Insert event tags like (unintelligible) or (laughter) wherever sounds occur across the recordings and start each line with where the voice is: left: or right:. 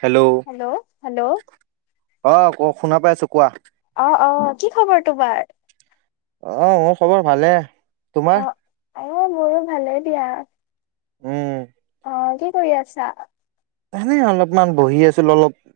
right: Hello ', অ ক শুনা পাই আছো কোৱা?
left: অ' অ' কি খবৰ তোমাৰ?
right: অ' মোৰ খবৰ ভালে,
left: অ
right: তোমাৰ?
left: অ' মোৰো ভালে দিয়া।
right: উম।
left: অ' কি কৰি আছা?
right: এনে অলপমান বহি আছিলোঁ,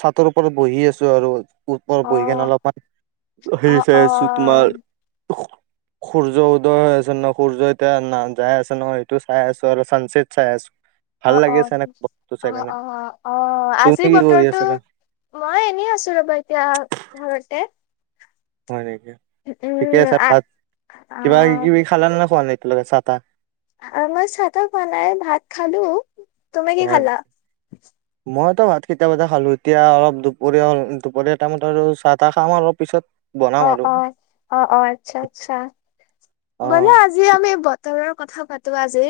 right: চাটৰ ওপৰত বহি আছো আৰু।
left: অ
right: উপৰত বহি কিনে অলপমান
left: অ
right: হেৰি
left: অ
right: চাই আছোঁ তোমাৰ
left: (inaudible)
right: সূৰ্য উদয় হৈ আছে ন, সূৰ্য এতিয়া না যাই আছে ন, সেইটো চাই আছো আৰু চানচেট চাই আছো। ভাল
left: অ'
right: লাগি
left: অ'অ'
right: আছে এনে বস্তু চাই
left: অ'
right: কেনে
left: অ' অ'
right: তুমি
left: আজি
right: কি কৰি
left: বতৰটো
right: আছিলা
left: মই এনেই আছো ৰবা, ঘৰতে।
right: হয় নেকি ঠিকে
left: উম
right: আছে,
left: আহ
right: তাত কিবা কিবি খালা নে খোৱা নাই এতিয়ালৈকে চাহ তাহ।
left: আমি চাহ -তাহ খোৱা নাই, ভাত খালো, তুমি কি
right: হয় নে?
left: খালা?
right: মইতো ভাত কেইটাবাতে খালো, এতিয়া অলপ দুপৰীয়া দুপৰীয়া টাইমত আৰু চাহ তাহ খাম অলপ পিছত। বনাম
left: অ'
right: আৰু
left: অ'অ' অ' আচ্ছা আচ্ছা।
right: অ
left: বলা আজি আমি বতৰৰ কথা পাতো আজি।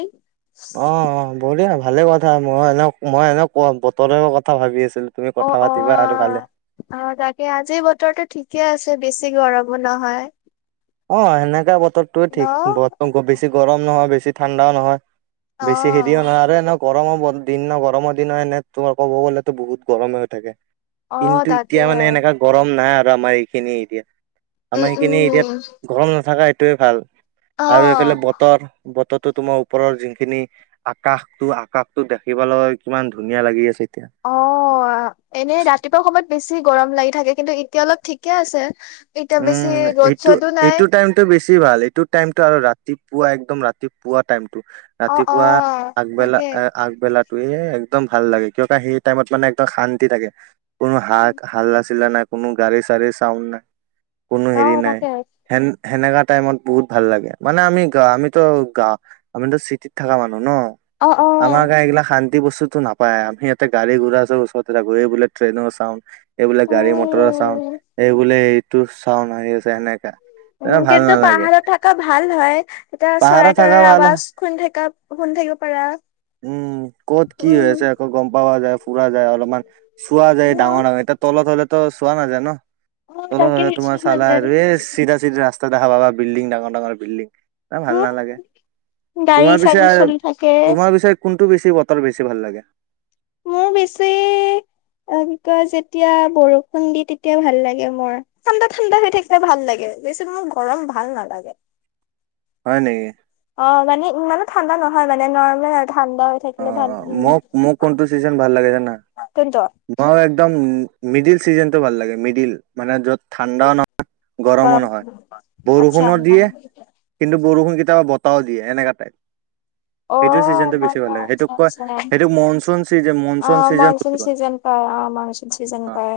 right: অ' অ' বঢ়িয়া, ভালে কথা মই এনেক মই এনেক বতৰৰ কথা ভাবি আছিলো। তুমি
left: অ
right: কথা
left: অ
right: পাতিবা আৰু ভালে।
left: অ' তাকে আজি বতৰো ঠিকে আছে বেছি গৰমো নহয়।
right: অ' সেনেকাে বতৰটোয়ে
left: ন
right: ঠিক, ব বেছি গৰম নহয় বেছি ঠাণ্ডাও নহয়।
left: অ
right: বেছি হেৰিও নোৱাৰে আনক। গৰমৰ ব দিন ন, গৰমৰ দিন এনে তোমাৰ ক'ব গ'লেতো বহুত গৰমে হৈ থাকে।
left: অ
right: কিন্তু
left: তাকে
right: এতিয়া মানে এনেকুৱা গৰম নাই আৰু আমাৰ এইখিনি এৰিয়া,
left: উম
right: আমাৰ এইখিনি এৰিয়া
left: উম
right: গৰম নাথাকা সেইটোৱে ভাল,
left: অ
right: আৰু এইফালে বতৰ, বতৰটো তোমাৰ ওপৰৰ যিখিনি আকাশটো আকাশটো দেখিবলৈ কিমান ধুনীয়া লাগি আছে এতিয়া।
left: অ এনেই ৰাতিপুৱা সময়ত বেছি গৰম লাগি থাকে, কিন্তু এতিয়া অলপ ঠিকে আছে। এতিয়া বেছি ৰ'দ চদো নাই।
right: টো বেছি ভাল, এইটো টাইমটো আৰু ৰাতিপুৱা একদম ৰাতিপুৱা টাইমটো।
left: অ অ
right: ৰাতিপুৱা আগবেলা
left: তাকে
right: এ আগবেলাত। এ একদম ভাল লাগে, কিয়তা সেই টাইমত মানে একদম শান্তি লাগে। কোনো হা হাল্লা চিল্লা নাই, কোনো গাড়ী চাড়ী চাউণ্ড নাই। কোনো
left: অ
right: হেৰি নাই,
left: তাকে
right: সেন সেনেকা টাইমত বহুত ভাল লাগে। মানে আমি গা আমিতো গা আমিতো চিটিত থকা মানুহ ন?
left: অ অ
right: আমাৰ গা এইগিলা শান্তি বস্তুতো নাপা পাই। আমি ইয়াতে গাড়ী ঘূৰাৰ ওচৰততে এই বোলে ট্ৰেইনৰ চাউণ্ড এইবোলে গাড়ী মটৰ চাউণ্ড
left: উম
right: এইবোলে এইটো চাউণ্ড আহি আছে সেনেকা। এ
left: উম,
right: ভাল
left: কিন্তু
right: নালাগে
left: পাহাৰত থকা ভাল হয়। এতিয়া
right: পাহাৰত
left: চৰাই
right: থাকা
left: তৰাই
right: ভাল
left: আৱাজ শুনি থকা শুনি থাকিব পাৰা।
right: উম, ক'ত কি হৈ
left: উম
right: আছে আকৌ গ'ম পাৱা যায়, ফুৰা যায় অলপমান চোৱা যায়,
left: উম
right: ডাঙৰ ডাঙৰ এতিয়া তলত হ'লেতো চোৱা নাযায় ন?
left: অ
right: তলত
left: তাকে
right: হ'লে তোমাৰ চালা আৰু এই চিধা চিধি ৰাস্তা দেখা পাবা বিল্ডিং ডাঙৰ ডাঙৰ বিল্ডিং। এ ভাল
left: উম
right: নালাগে।
left: গাড়ী
right: তোমাৰ পিছে
left: চাড়ী চলি থাকে
right: তোমাৰ পি ছে কোনটো বেছি বতৰ বেছি ভাল লাগে?
left: মোৰ বেছি যেতিয়া বৰষুণ দি তেতিয়া ভাল লাগে মোৰ। ঠাণ্ডা ঠাণ্ডা হৈ থাকিলে ভাল লাগে, বেছি মোৰ গৰম ভাল নালাগে।
right: হয় নেকি?
left: অ', মানে ইমানো ঠাণ্ডা নহয় মানে নৰৰ্মেল আৰু ঠাণ্ডা। থাকিলে ভাল
right: অ', মোক মোক কোনটো চিজন ভাল লাগে জানা?
left: কোনতো?
right: মই একদম মিডিল চিজনটো ভাল লাগে। মিডিল মানে য'ত ঠাণ্ডাও নহ য় গৰমো
left: গৰম
right: নহয়,
left: আচ্ছা
right: বৰষুণো দিয়ে কিন্তু বৰষুণ কেতিয়াবা বতাহ দিয়ে এনেকা টাইপ।
left: অ
right: সেইটো চিজনটো বেছি ভাল লাগে,
left: আচ্ছা
right: সেইটোক কয়
left: আচ্ছা
right: সেইটোক monsoon season monsoon season
left: monsoon
right: বুলি কয়।
left: চিজন অ', অ' মানচুন চিজন
right: অ
left: কয়।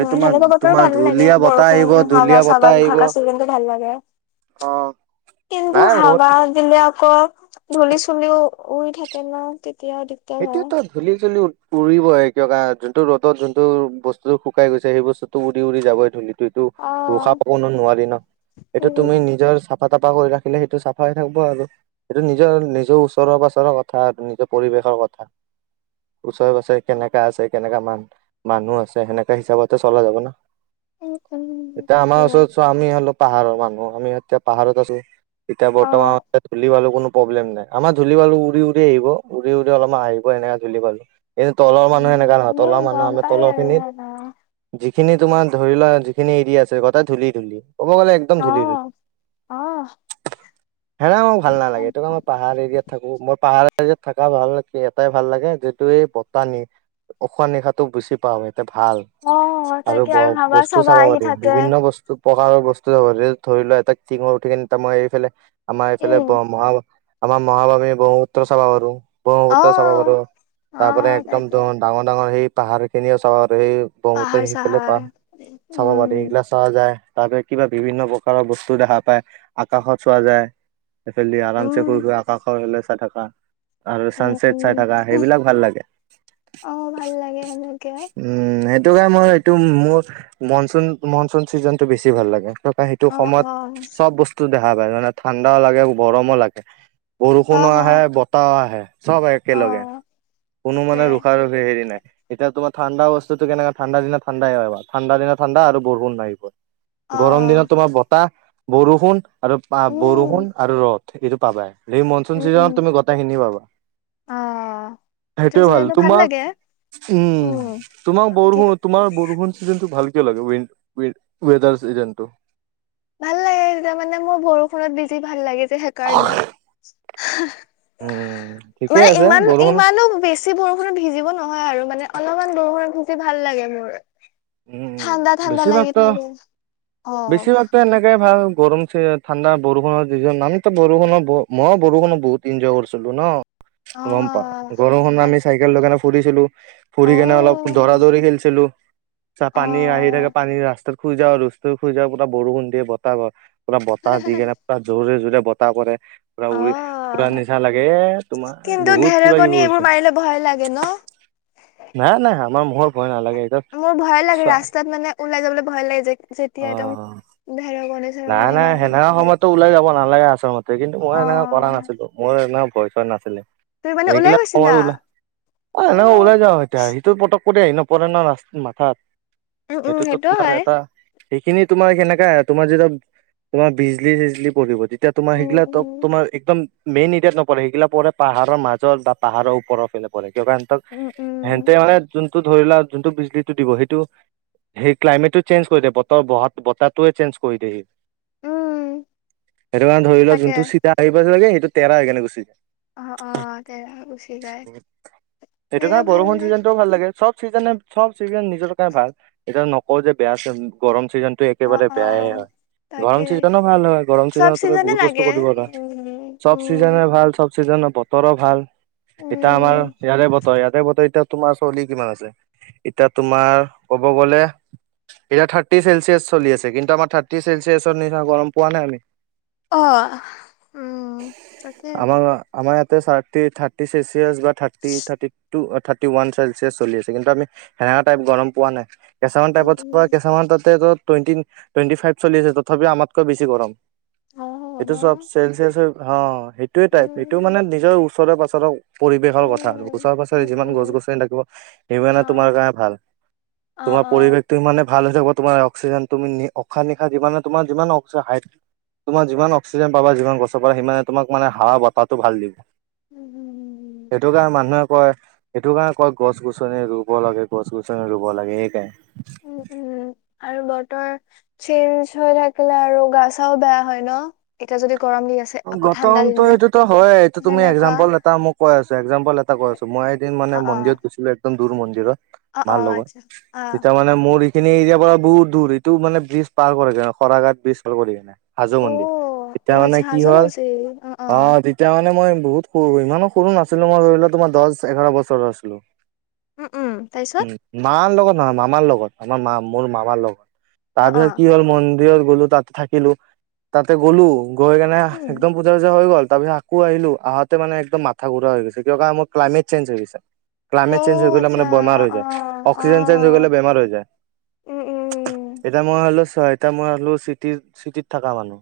right: সেইটো তোমাৰ
left: সেনেকুৱা বতৰো
right: তোমাৰ
left: ভাল লাগে,
right: ধুলীয়া বতাহ
left: বৰষুণ
right: আহিব
left: হাৱা
right: ধুলীয়া
left: চাৱা
right: বতাহ
left: দি
right: আহিব
left: থাকা চিজিন ভাল লাগে।
right: অ'।
left: কিন্তু
right: নাই মোৰ
left: হাৱা দিলেও আকৌ ধূলি চুলিও উৰি থাকে ন। তেতিয়া
right: এতিয়া তাত ধূলি চুলী উৰিবই, কিয় যোনটো ৰ'দত যোনটো বস্তুতটো শুকাই গৈছে সেই বস্তুতটো উৰি উৰি যাবই ধূলিত। টোটো
left: অ'
right: ৰখাব কোনো নোৱাৰি ন। এইটো তুমি
left: উম।
right: নিজৰ চাফ চাফা তাফা কৰি ৰাখিলে সেইটো চাফাই থাকিব আৰু। সেইটো নিজৰ নিজৰ ওচৰ পাজৰৰ কথা আৰু নিজৰ পৰিৱেশৰ কথা। ওচৰে পাজৰে কেনেকা আছে কেনেকা মান মানুহ আছে সেনেকা হিচাপতে চলা যাব ন।
left: উম, উম,
right: এতিয়া
left: তাকে
right: আমাৰ ওচৰত চোৱা, আমি হ'লো পাহাৰৰ মানুহ আমি এতিয়া পাহাৰত আছো। এতিয়া বৰ্তমান
left: অ'
right: ধূলি বালিৰ কোনো প্ৰব্লেম নাই। আমাৰ ধূলি বালি উৰি উৰি আহিব উৰি উৰি অলপমান আহিব এনেকে ধূলি বালি কিন্তু তলৰ মানুহ
left: উম,
right: এনেকা নহয়,
left: এনেই
right: তলৰ মানুহ
left: গম
right: আমি
left: পাই
right: তলৰ
left: আৰু ন।
right: খিনিত যিখিনি তোমাৰ ধৰি লোৱা যিখিনি এৰিয়া আছে গোটেই ধূলি ধূলি। ক'ব গ'লে একম ধূলি
left: অ' অ'
right: ধূলি, হেনেও ভাল নালাগে। এইটো কাৰনত পাহাৰ এৰিয়াত থাকো, মই পাহাৰ এৰিয়াত থাকা ভাল কে এটাই ভাল লাগে, যিটো এই বতাহ উশাহ নিশাটো বেচি পাওঁ। এইটো ভাল।
left: অ'
right: আৰু
left: তাকে
right: ব
left: হাৱা
right: বস্তু
left: চাৱা
right: চাব
left: আহি
right: পাৰি
left: থাকে।
right: বিভিন্ন বস্তু প্ৰকাৰৰ বস্তু। ধৰি লোৱা এটা টিঙত উঠি কিনে তাৰ মই এইফালে আমাৰ এইফালে
left: উম
right: বৰ মহাবা- আমাৰ মহাবাহু ব্ৰহ্মপুত্ৰ চাবা পাৰো ব্ৰহ্মপুত্ৰ চাবা
left: অ'
right: পাৰো। তাৰপৰা
left: অ'
right: একদম
left: তাকে
right: দন ডাঙৰ ডাঙৰ সেই পাহাৰ খিনিও চাব পাৰো, সেই ব্ৰহ্মপুত্ৰ
left: পাহাৰ
right: সিফালে
left: চাহাৰ
right: পা চাব পাৰি।
left: উম
right: সেইগিলা চোৱা যায়। তাৰ পৰা কিবা বিভিন্ন প্ৰকাৰৰ বস্তু দেখা পায়, আকাশত চোৱা যায়। এইফালদি আৰাম
left: উম
right: চে শুই শুই আকাশলে চাহ থকা। আৰু
left: উম
right: চানচেট
left: উম
right: চাই থাকা সেইবিলাক ভাল লাগে
left: অ' ভাল লাগে সেনেকে
right: উম সেইটো কাৰণে মই এইটো মোৰ মনচুন মনচুন চিজনটো বেছি ভাল লাগে তাপা সেইটো
left: অ' অ'
right: সময়ত চব বস্তু টো দেখা পায় মানে ঠাণ্ডাও লাগে গৰমো লাগে বৰষুণো
left: অ'
right: আহে বতাহও আ হে চব আহে একেলগে
left: অ'
right: কোনো
left: তাকে
right: মানে ৰখা ৰখি হেৰি নাই এতিয়া তোমাৰ ঠাণ্ডা বস্তুটো কেনেকা দিনত ঠাণ্ডা হয় বাৰু ঠাণ্ডা দিনত ঠাণ্ডা বৰষুণ নাহিব গৰম
left: অ'
right: দিনত তোমাৰ বতাহ বৰষুণ আৰু পা
left: উম
right: বৰষুণ আৰু ৰদ এইটো পাবাই সেই
left: উম
right: মনচুন
left: উম
right: চিজনত তুমি গটেই খিনি পাবা
left: আহ সেইটো
right: সেইটোৱে ভাল
left: চিজনটো
right: তোমাক
left: লাগে
right: উম তোমাক
left: কি
right: বৰষুন তোমাৰ বৰষুণ চিজন টো ভাল কিয় লাগে ৱে ৱে ৱেডাৰ চিজানটো
left: ভাল লাগে যেতিয়া মানে মোৰ বৰষুণত ভিজি ভাল লাগে যে সেইকাৰণে
right: উম ঠিকে
left: মানে
right: আছে
left: ইমান
right: বৰষুণ
left: ইমানো বেছ বেছি বৰষুণত ভিজিব নহয় আৰু মানে অলপমান বৰষুণত ভিজি ভাল লাগে মোৰ
right: উম
left: ঠাণ্ডা ঠাণ্ডা
right: বেছিভাগ
left: লাগি
right: ত
left: থাকে অ
right: বেছিভাগ ত এনেকে ভাল গৰম চে ঠাণ্ডা বৰষুণৰ ৰিজন আমি বৰষুণৰ মইও বৰষুণত বহুত এনজয় কৰিছিলো ন
left: অ
right: গম পাও বৰষুণ
left: তাত
right: আমি চাইকেল লৈ কেনে ফুৰিছিলো
left: অ
right: ফুৰি কেনে অলপ দৌৰা দৌৰি খেলিছিলো ছা
left: অ
right: পানী আহি থাকে পানী ৰাস্তাত শুই যাওঁ আৰু শুই যাও পুৰা বৰষুণ দিয়ে বতাহ পুৰা বতাহ দি কেনে পুৰা জোৰে জোৰে বতাহ পৰে পুৰা
left: অ
right: উৰি উৰাৰ নিচিনা লাগে এ তোমাৰ
left: কিন্তু
right: বহুত কিবা
left: ঢেৰেকণী
right: কিবি
left: এইবোৰ
right: কৰিছো
left: মাৰিলে ভয় লাগে ন
right: নাই নাই আমাৰ ম ভয় নালাগে ইতা
left: মোৰ ভয় লাগে ৰাস্তাত মানে ওলাই যাবলৈ ভয় লাগে যে
right: অ
left: যেতিয়া একদম ধেৰেকনিত
right: নাই নাই সেনেকা সময়তো ওলাই যাব নালাগে আচল মত তে কিন্তু
left: অ
right: মই এনেকা কৰা নাছিলো মোৰ এনেকা ভয় চয় নাছিলে
left: তুমি মানে ওলাই
right: এইগিলাক
left: গৈছিলা?
right: সময় ওলা অ এনেকে
left: উম
right: ওলাই যাও এতিয়া সেইটো পতক কৰি আহি নপৰে না ৰা মাথাত
left: উম
right: সেইটোতো
left: সেইটো
right: তোমাৰ
left: হয়।
right: এটা সেইখিনি তোমাৰ সেনেকা তোমাৰ যেতিয়া তোমাৰ বিজলী চিজলী পৰিব এতিয়া তোমাৰ
left: উম
right: সেইগিলা ত
left: উম
right: তোমাৰ একদম মেইন ইতাত নপৰে সেইগিলা পৰে পাহাৰৰ মাজত বা পাহাৰৰ ওপৰৰ ফেলে পৰে কিবা এনটক
left: উম
right: হেনতে
left: উম
right: মানে যোনটো ধৰি লোৱা যোনটো বিজলীটো দিব সেইটো সেই ক্লাইমেটটো চেঞ্জ কৰি দিয়ে বতৰ বহা বতাহ টোৱে চেঞ্জ কৰি দিয়ে সি
left: উম
right: সেইটো কাৰণে ধৰি লোৱা
left: তাকে
right: যোনটো চিধা আহিব লাগে সেইটো তেৰা হৈ কেনে গুচি
left: অ অ তে গুচি যায়
right: সেইটো
left: তেনেকে
right: কাৰণে
left: ভাল
right: বৰষুণ
left: লাগে
right: চিজনটোও ভাল লাগে চব চিজনে চব চিজন নিজৰ কাৰণে ভাল এতিয়া নকওঁ যে বেয়া চিজ গৰম চিজনটো
left: অ
right: একেবাৰে
left: অ
right: বেয়াই হয় গৰম
left: তাকে
right: চিজনো ভাল হয় গৰম
left: চব
right: ছিজনত তুমি
left: চিজনে
right: বহুত বস্তু
left: লাগে
right: কৰিব পাৰা
left: উম
right: চব
left: উম
right: চিজনে ভাল চব চিজনে বতৰো ভাল এতিয়া আমাৰ
left: উম
right: ইয়াৰে বতৰ ইয়াতে বতৰ এতিয়া তোমাৰ চৰলি কিমান আছে এতিয়া তোমাৰ ক'ব গ'লে এতিয়া থাৰ্টি চেলচিয়াছ চলি আছে কিন্তু আমাৰ থাৰ্টি চেলচিয়াছৰ নিচিনা গৰম পোৱা নাই আমি
left: অ উম তাকে
right: আমাৰ আমাৰ ইয়াতে চাৰ্টি থাৰ্টি চেলচিয়ছ বা থাৰ্টি থাৰ্টি টু অ থাত থাৰ্টি ওৱান চেলচিয়াচ চলি আছে কিন্তু আমি সেনেকা টাইপ গৰম পোৱা নাই কেছামান
left: উম
right: টাইপত
left: উম
right: ত কেছামান তাতে টুৱেটি টুৱেণ্টি ফাইভ চলি আছে তথাপি আমতকৈ বেছি গৰম
left: অ ন
right: এইটো চব চেলচিয়াচৰ হ সেইটোয়ে টাইপ এইটো
left: উম
right: মানে নিজৰ ওচৰে পাচৰে পৰিৱেশৰ কথা আৰু
left: উম
right: ওচৰ
left: উম
right: পাচৰে যিমান গছ
left: উম
right: গছনি থাকিব
left: অ
right: সিমানে তোমাৰ কাৰণে ভাল।
left: অ
right: তোমাৰ
left: অ
right: পৰিৱেশটো সিমানে ভাল হৈ থাকিব তোমাৰ অক্সিজেন তুমি নি উশাহ নিশা যিমানে। তোমাৰ যিমান অক্সাইড হাইট। তোমাৰ যিমান অক্সিজেন পাবা যিমান গছৰ পৰা সিমানে তোমাক মানে হাৱা বতাহটো ভাল দিয়ে।
left: উম
right: সেইটো কাৰণ মানুহে কয়। সেইটো কাৰণে কয় গছ গছনি ৰুব লাগে গছ গছনি ৰুব লাগে সেইকাৰণে।
left: উম আৰু বতৰ। চেইঞ্জেছ হৈ থাকিলে আৰু গা চাও বেয়া হয় ন এতিয়া যদি গৰম দি আছ।
right: গৰমটোতো সেইটো হয় এইটো তুমি
left: সেনেকুৱা
right: এক্জাম্পল এটা মই কৈ আছ এক্জাম্পল এটা কৈ আছ। তো মই এদিন মানে
left: অ অ
right: মন্দিৰত গৈছিলোঁ একদম দূৰ মন্দিৰত
left: অ অ
right: মাৰ লগত
left: আচ্ছা অ
right: তেতিয়া মান। মানে মোৰ এইখিনি এৰিয়াৰ পৰা বহুত দূৰ এইটো মানে ব্ৰিজ পাৰ কৰেগে অহ শৰাই ঘাট ব্ৰিজ পাৰ কৰি। হাজো
left: অ
right: মন্দিৰ
left: অ
right: এতিয়া মানে
left: আচ্ছা
right: কি
left: হাজো
right: হল
left: মজি অ অ
right: হয়। তেতিয়া মানে মই বহুত সৰু ইমানো সৰু নাছিলোঁ মই ধৰি লোৱা তোমাৰ দহ এঘাৰ বছৰ আছিলোঁ।
left: উম উম তাৰপিছত
right: উম মাৰ লগত নহয় মামাৰ লগত আমাৰ মা মোৰ মামাৰ লগত।
left: অ অ
right: তাৰপিছত কি হ'ল মন্দিৰত গ'লো তাত থাকিলো তাতে গ'লো গৈ। মানে
left: উম
right: একদম পূজা চুজা হৈ গ'ল তাৰ পিছত। আকৌ আহিলোঁ আহোতে মানে একদম মাথা ঘূৰা হৈ গৈছে কিয় কা মোৰ ক্লাইমেট চেইঞ্জেছ হৈ গৈছে।
left: অ
right: ক্লাইমেট চেঞ্জেছ হৈ গলে
left: আচ্ছা
right: মানে বেমাৰ
left: অ
right: হৈ
left: অ
right: যায়
left: অ
right: অক্সিজেন চেঞ্জেছ হৈ গলে বেমাৰ হৈ যায়।
left: উম উম
right: এতিয়া মই হলো চোৱা এতিয়া মই হলো চিটিত চিটিত থকা মানুহ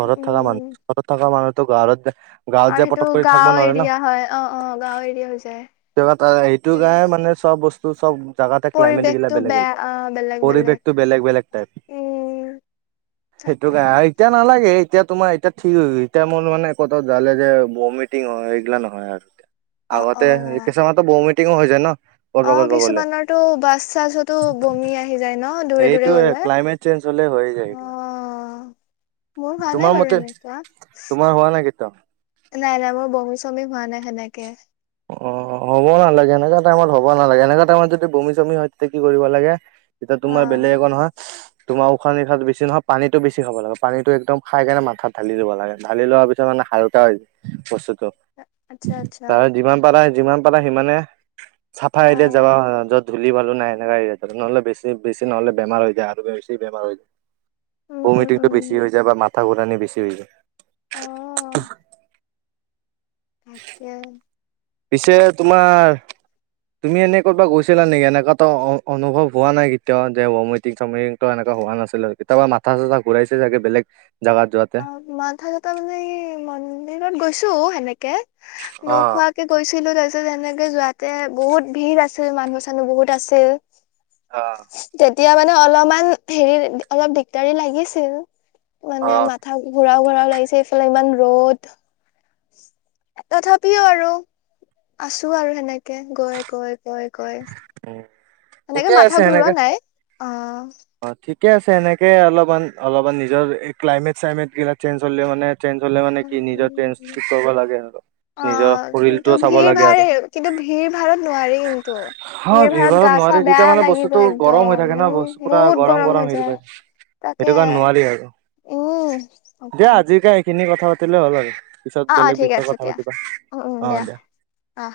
left: উম
right: থকা মান।
left: উম
right: মই মানুহটো ঘৰত দে। গাঁৱত
left: আৰু
right: যায়
left: সেইটো
right: পতক কৰি থাকব
left: গাঁও
right: নোৱাৰে ন
left: এৰিয়া হয় অ অ গাঁও এৰিয়া হৈ যায়
right: তোৰ বা তাৰে সেইটো গ (unintelligible) মানে। চব বস্তু চব। জাগাতে ক্লাইমেট গিলা
left: পৰিৱেশটো
right: বেলেগ
left: বেয়া
right: বেলেগ
left: অ বেলেগ
right: পৰিৱেশটো বেলেগ বেলেগ টাইপ।
left: খাই।
right: তো‌ খায় এতিয়া নালাগে এতিয়া তোমাৰ এতিয়া। ঠিক হৈ গৈ এতিয়া মোৰ মানে কতো জালে যে বমিটিং হয় এইগিলা নহয় আৰু।
left: অ
right: আগতে
left: অ
right: কিছুমান তো বমিটিংও হৈ যায় ন। কৰ'বা
left: অহ
right: কৰ'বা গ'লে
left: কিছুমানৰ টো বাছ চাছতো বমি আ। হি যায় ন দূৰে দূৰে
right: সেইটো
left: গলে
right: ক্লাইমেট চেঞ্জ হলে হৈ যায় এইগিলা
left: অহ। মোৰ ভালেই
right: তোমাৰ
left: বাৰু
right: মতে
left: এনেকুৱা।
right: তোমাৰ হোৱা নাই কেতিয়াও
left: নাই নাই মোৰ বমি চমি হোৱা নাই এনেকে।
right: অহ হ'ব নালাগে এনেকা টাইমত হব নালাগে এনেকা টাইমত যদি বমি চমি হয় তেতিয়া কি কৰিব লাগে। তেতিয়া
left: অ
right: তোমাৰ বেলেগ একো নহয়। তোমাৰ উশাহ নিশাত বেছি নহয় পানীটো বেছি খাব লাগে পানীটো একদম খাই কেনে মাথাত ধালি দিব লাগে ধালি লোৱাৰ পিছ। ত মানে হালকা হৈ বস্তুতো।
left: আ আচ্ছা আচ্ছা।
right: যিমান পাৰা যিমান পাৰা সিমানে চাফাই
left: অ
right: এৰিয়াত যাবা হয় য'ত। ধূলি বালো নাই এনেকা এৰিয়াত যায় নহলে বেছি বেছি নহ'লে বেমাৰ হৈ যায় আৰু বেছি বেমাৰ হৈ।
left: উম উম
right: বমিটিংটো
left: উম
right: বেছি হৈ যায় বা মাথা ঘূৰাণি বেছি হৈ যায়।
left: অহ। তাকে।
right: পিছে তোমাৰ। তুমি এনে ক'বা গৈছিলা নেকি এনেকুৱাতো অ অনুভৱ হোৱা নাই কেতিয়াও যে বমিটিং চামিটিং। ত এনেকুৱা হোৱা নাছিলে কেতিয়াবা মাথা চাথা ঘূৰাইছে চাগে বেলেগ জগাত যোৱাত।
left: অ মাথা চাথা মানে কি মন্দিৰত গৈছো সেনেকে
right: অ',
left: নোখোৱা। কি গৈছিলো তাৰপিছত এনেকে যোৱাতে বহুত ভিৰ আছিল মানুহ চানুহ বহুত আছিল।
right: অহ-
left: তেতিয়া মানে অলপমান হেৰি অলপ দিগদাৰি লাগিছিল
right: অ
left: মানে মাত- ঘূৰাও ঘূৰাও লাগিছে এইফালে ইমান ৰ'দ। তথাপিও আৰু আছো আৰু সেনেকে গৈ গৈ- গৈ গৈ
right: উম,
left: সেনেকে
right: ঠিকে
left: মাথা ঘূৰৱা নাই অঁ।
right: অঁ ঠিকে আছে এনেকে অলপমান অলপমান নিজৰ এই ক্লাইমেট চাইমেট গিলাক চেঞ্জ হ'লে মানে। চেঞ্জ হ'লে মানে কি নিজৰ ট্ৰন কি কৰিব লাগে সিহতক।
left: অঁ কিন্তু ভিৰ ভাড় কিন্তু ভিৰ ভাৰত নোৱাৰি কিন্তু।
right: অঁ ভিৰ
left: গা
right: ভাৰত
left: চা
right: নোৱাৰি তেতিয়া
left: বেয়া
right: মানে
left: লাগি
right: বস্তুতটো
left: যায়
right: গৰম হৈ
left: একদম
right: থাকে ন
left: উম
right: বস্তু পুৰা
left: বহুত
right: গৰম
left: হৈ
right: গৰম হেৰি
left: যায়
right: হয়ঁ।
left: তাকে
right: সেইটো কাৰণে নোৱাৰি আৰু
left: উম
right: দিয়া
left: একদম
right: আজিকে এইখিনি কথা পাতিলে হ'ল আৰু। পিছত
left: অ অ
right: বেলেগ
left: ঠিক
right: বিষয়ে
left: আছে
right: কথা পাতিবা অঁ দিয়া।
left: অহ-